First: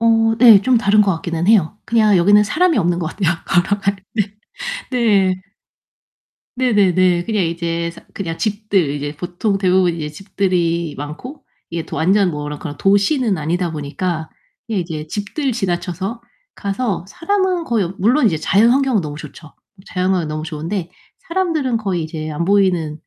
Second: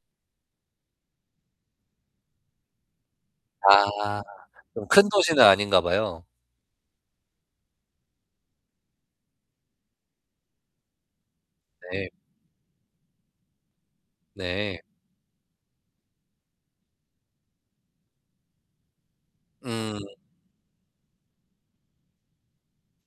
어 네. 좀 다른 것 같기는 해요. 그냥 여기는 사람이 없는 것 같아요, 걸어갈 아. 때. 좀 큰 네. 도시는 아닌가 봐요. 네네네. 그냥 이제 사 그냥 집들 이제 보통 대부분 이제 집들이 많고 이게 도 네. 완전 뭐 그런 그런 도시는 아니다 보니까 그냥 네. 이제 집들 지나쳐서 가서 사람은 거의 물론 이제 자연환경은 너무 좋죠. 음. 자연환경은 너무 좋은데 사람들은 거의 이제 안 보이는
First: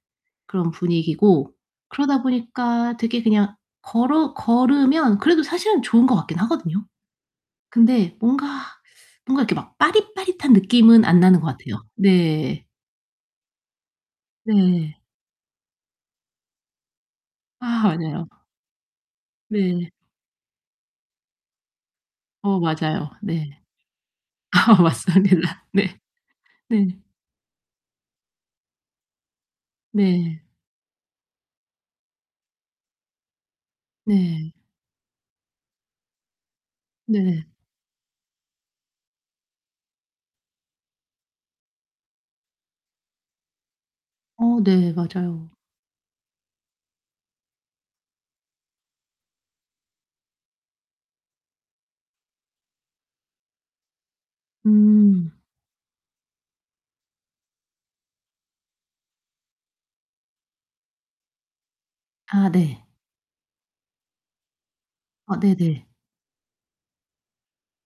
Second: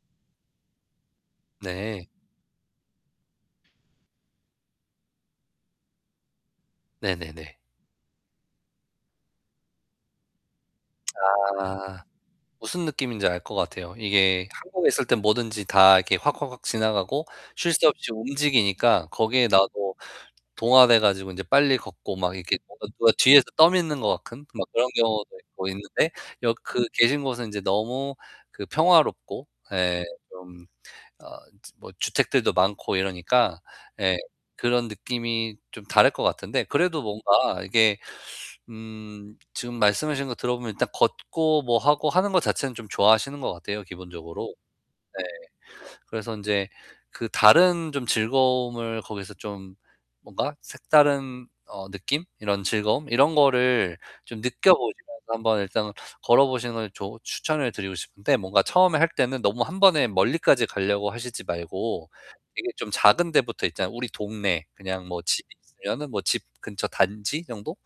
그런 분위기고 네. 그러다 보니까 되게 그냥 걸어 걸으면 그래도 사실은 좋은 것 같긴 하거든요. 네네네. 근데 뭔가 뭔가 이렇게 막 빠릿빠릿한 느낌은 안 나는 것 같아요. 아 네. 무슨 느낌인지 알 것 같아요. 이게 한국에 네. 있을 땐 뭐든지 다 이렇게 확확확 지나가고 쉴 아 새 없이 맞아요. 움직이니까 거기에 네. 나도 동화돼 가지고 인제 빨리 걷고 막 이렇게 어 뭔가 맞아요. 누가 뒤에서 네. 떠미는 것 같은 막 아 그런 경우도 맞습니다. 있고 네. 있는데 여 그 네. 계신 곳은 인제 너무 그 평화롭고 예 네. 좀 어 뭐 주택들도 많고 이러니까 예 네. 그런 느낌이 좀 다를 것 같은데 그래도 네. 뭔가 이게 음 지금 말씀하신 거 들어보면 일단 걷고 뭐 하고 하는 것 자체는 좀 좋아하시는 것 같아요, 기본적으로. 어 네. 맞아요. 네. 그래서 인제 그 다른 좀 즐거움을 거기서 좀 뭔가 색다른 어 느낌? 이런 즐거움? 이런 거를 좀 느껴보시면서 음. 한번 일단 걸어보시는 걸 조 추천을 드리고 싶은데 뭔가 처음에 할 때는 너무 1 번에 멀리까지 가려고 하시지 말고 아 이게 네. 좀 작은 데부터 있잖아요. 우리 동네 그냥 뭐 아 집이 네네. 있으면은 집 근처 단지 정도?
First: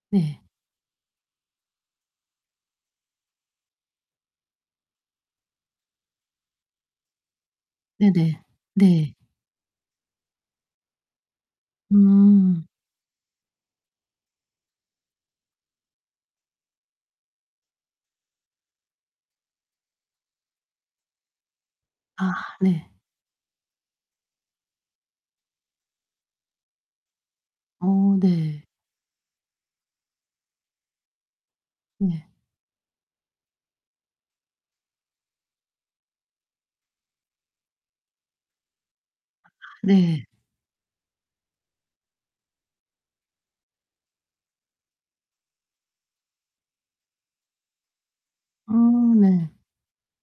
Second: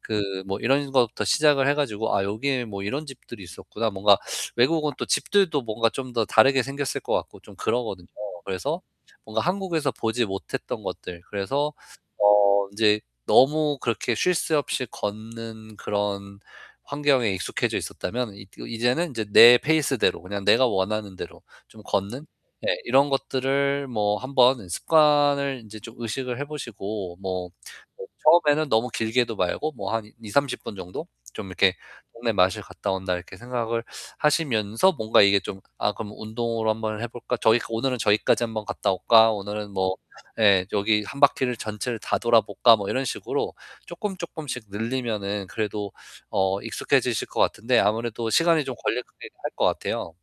그 네. 뭐 이런 것부터 시작을 해 가지고 '아 여기에 뭐 이런 집들이 있었구나.' 뭔가 외국은 또 집들도 뭔가 좀 더 다르게 생겼을 것 같고 좀 그러거든요. 네네. 그래서 네. 뭔가 한국에서 보지 못했던 것들 그래서 음. 어 인제 너무 그렇게 쉴 새 없이 걷는 그런 환경에 익숙해져 있었다면 이 이제는 이제 내 페이스대로 그냥 내가 원하는 대로 좀 걷는 아 네. 네. 이런 것들을 뭐 한번 습관을 인제 좀 의식을 해 보시고 뭐 어 어 네. 처음에는 너무 길게도 말고 뭐 한 20-30 분 정도 좀 이렇게 네. '동네 마실 갔다 온다.' 이렇게 생각을 하시면서 뭔가 이게 좀 '아 그럼 운동으로 한번 해 볼까? 저기 오늘은 저기까지 한번 갔다 올까? 아 오늘은 뭐 네. 예 여기 1 바퀴를 전체를 다 돌아볼까?' 뭐 이런 식으로 쪼끔쪼끔씩 늘리면은 그래도 어 익숙해지실 것 같은데 아무래도 시간이 아 좀 걸리긴 할 네. 것 같아요.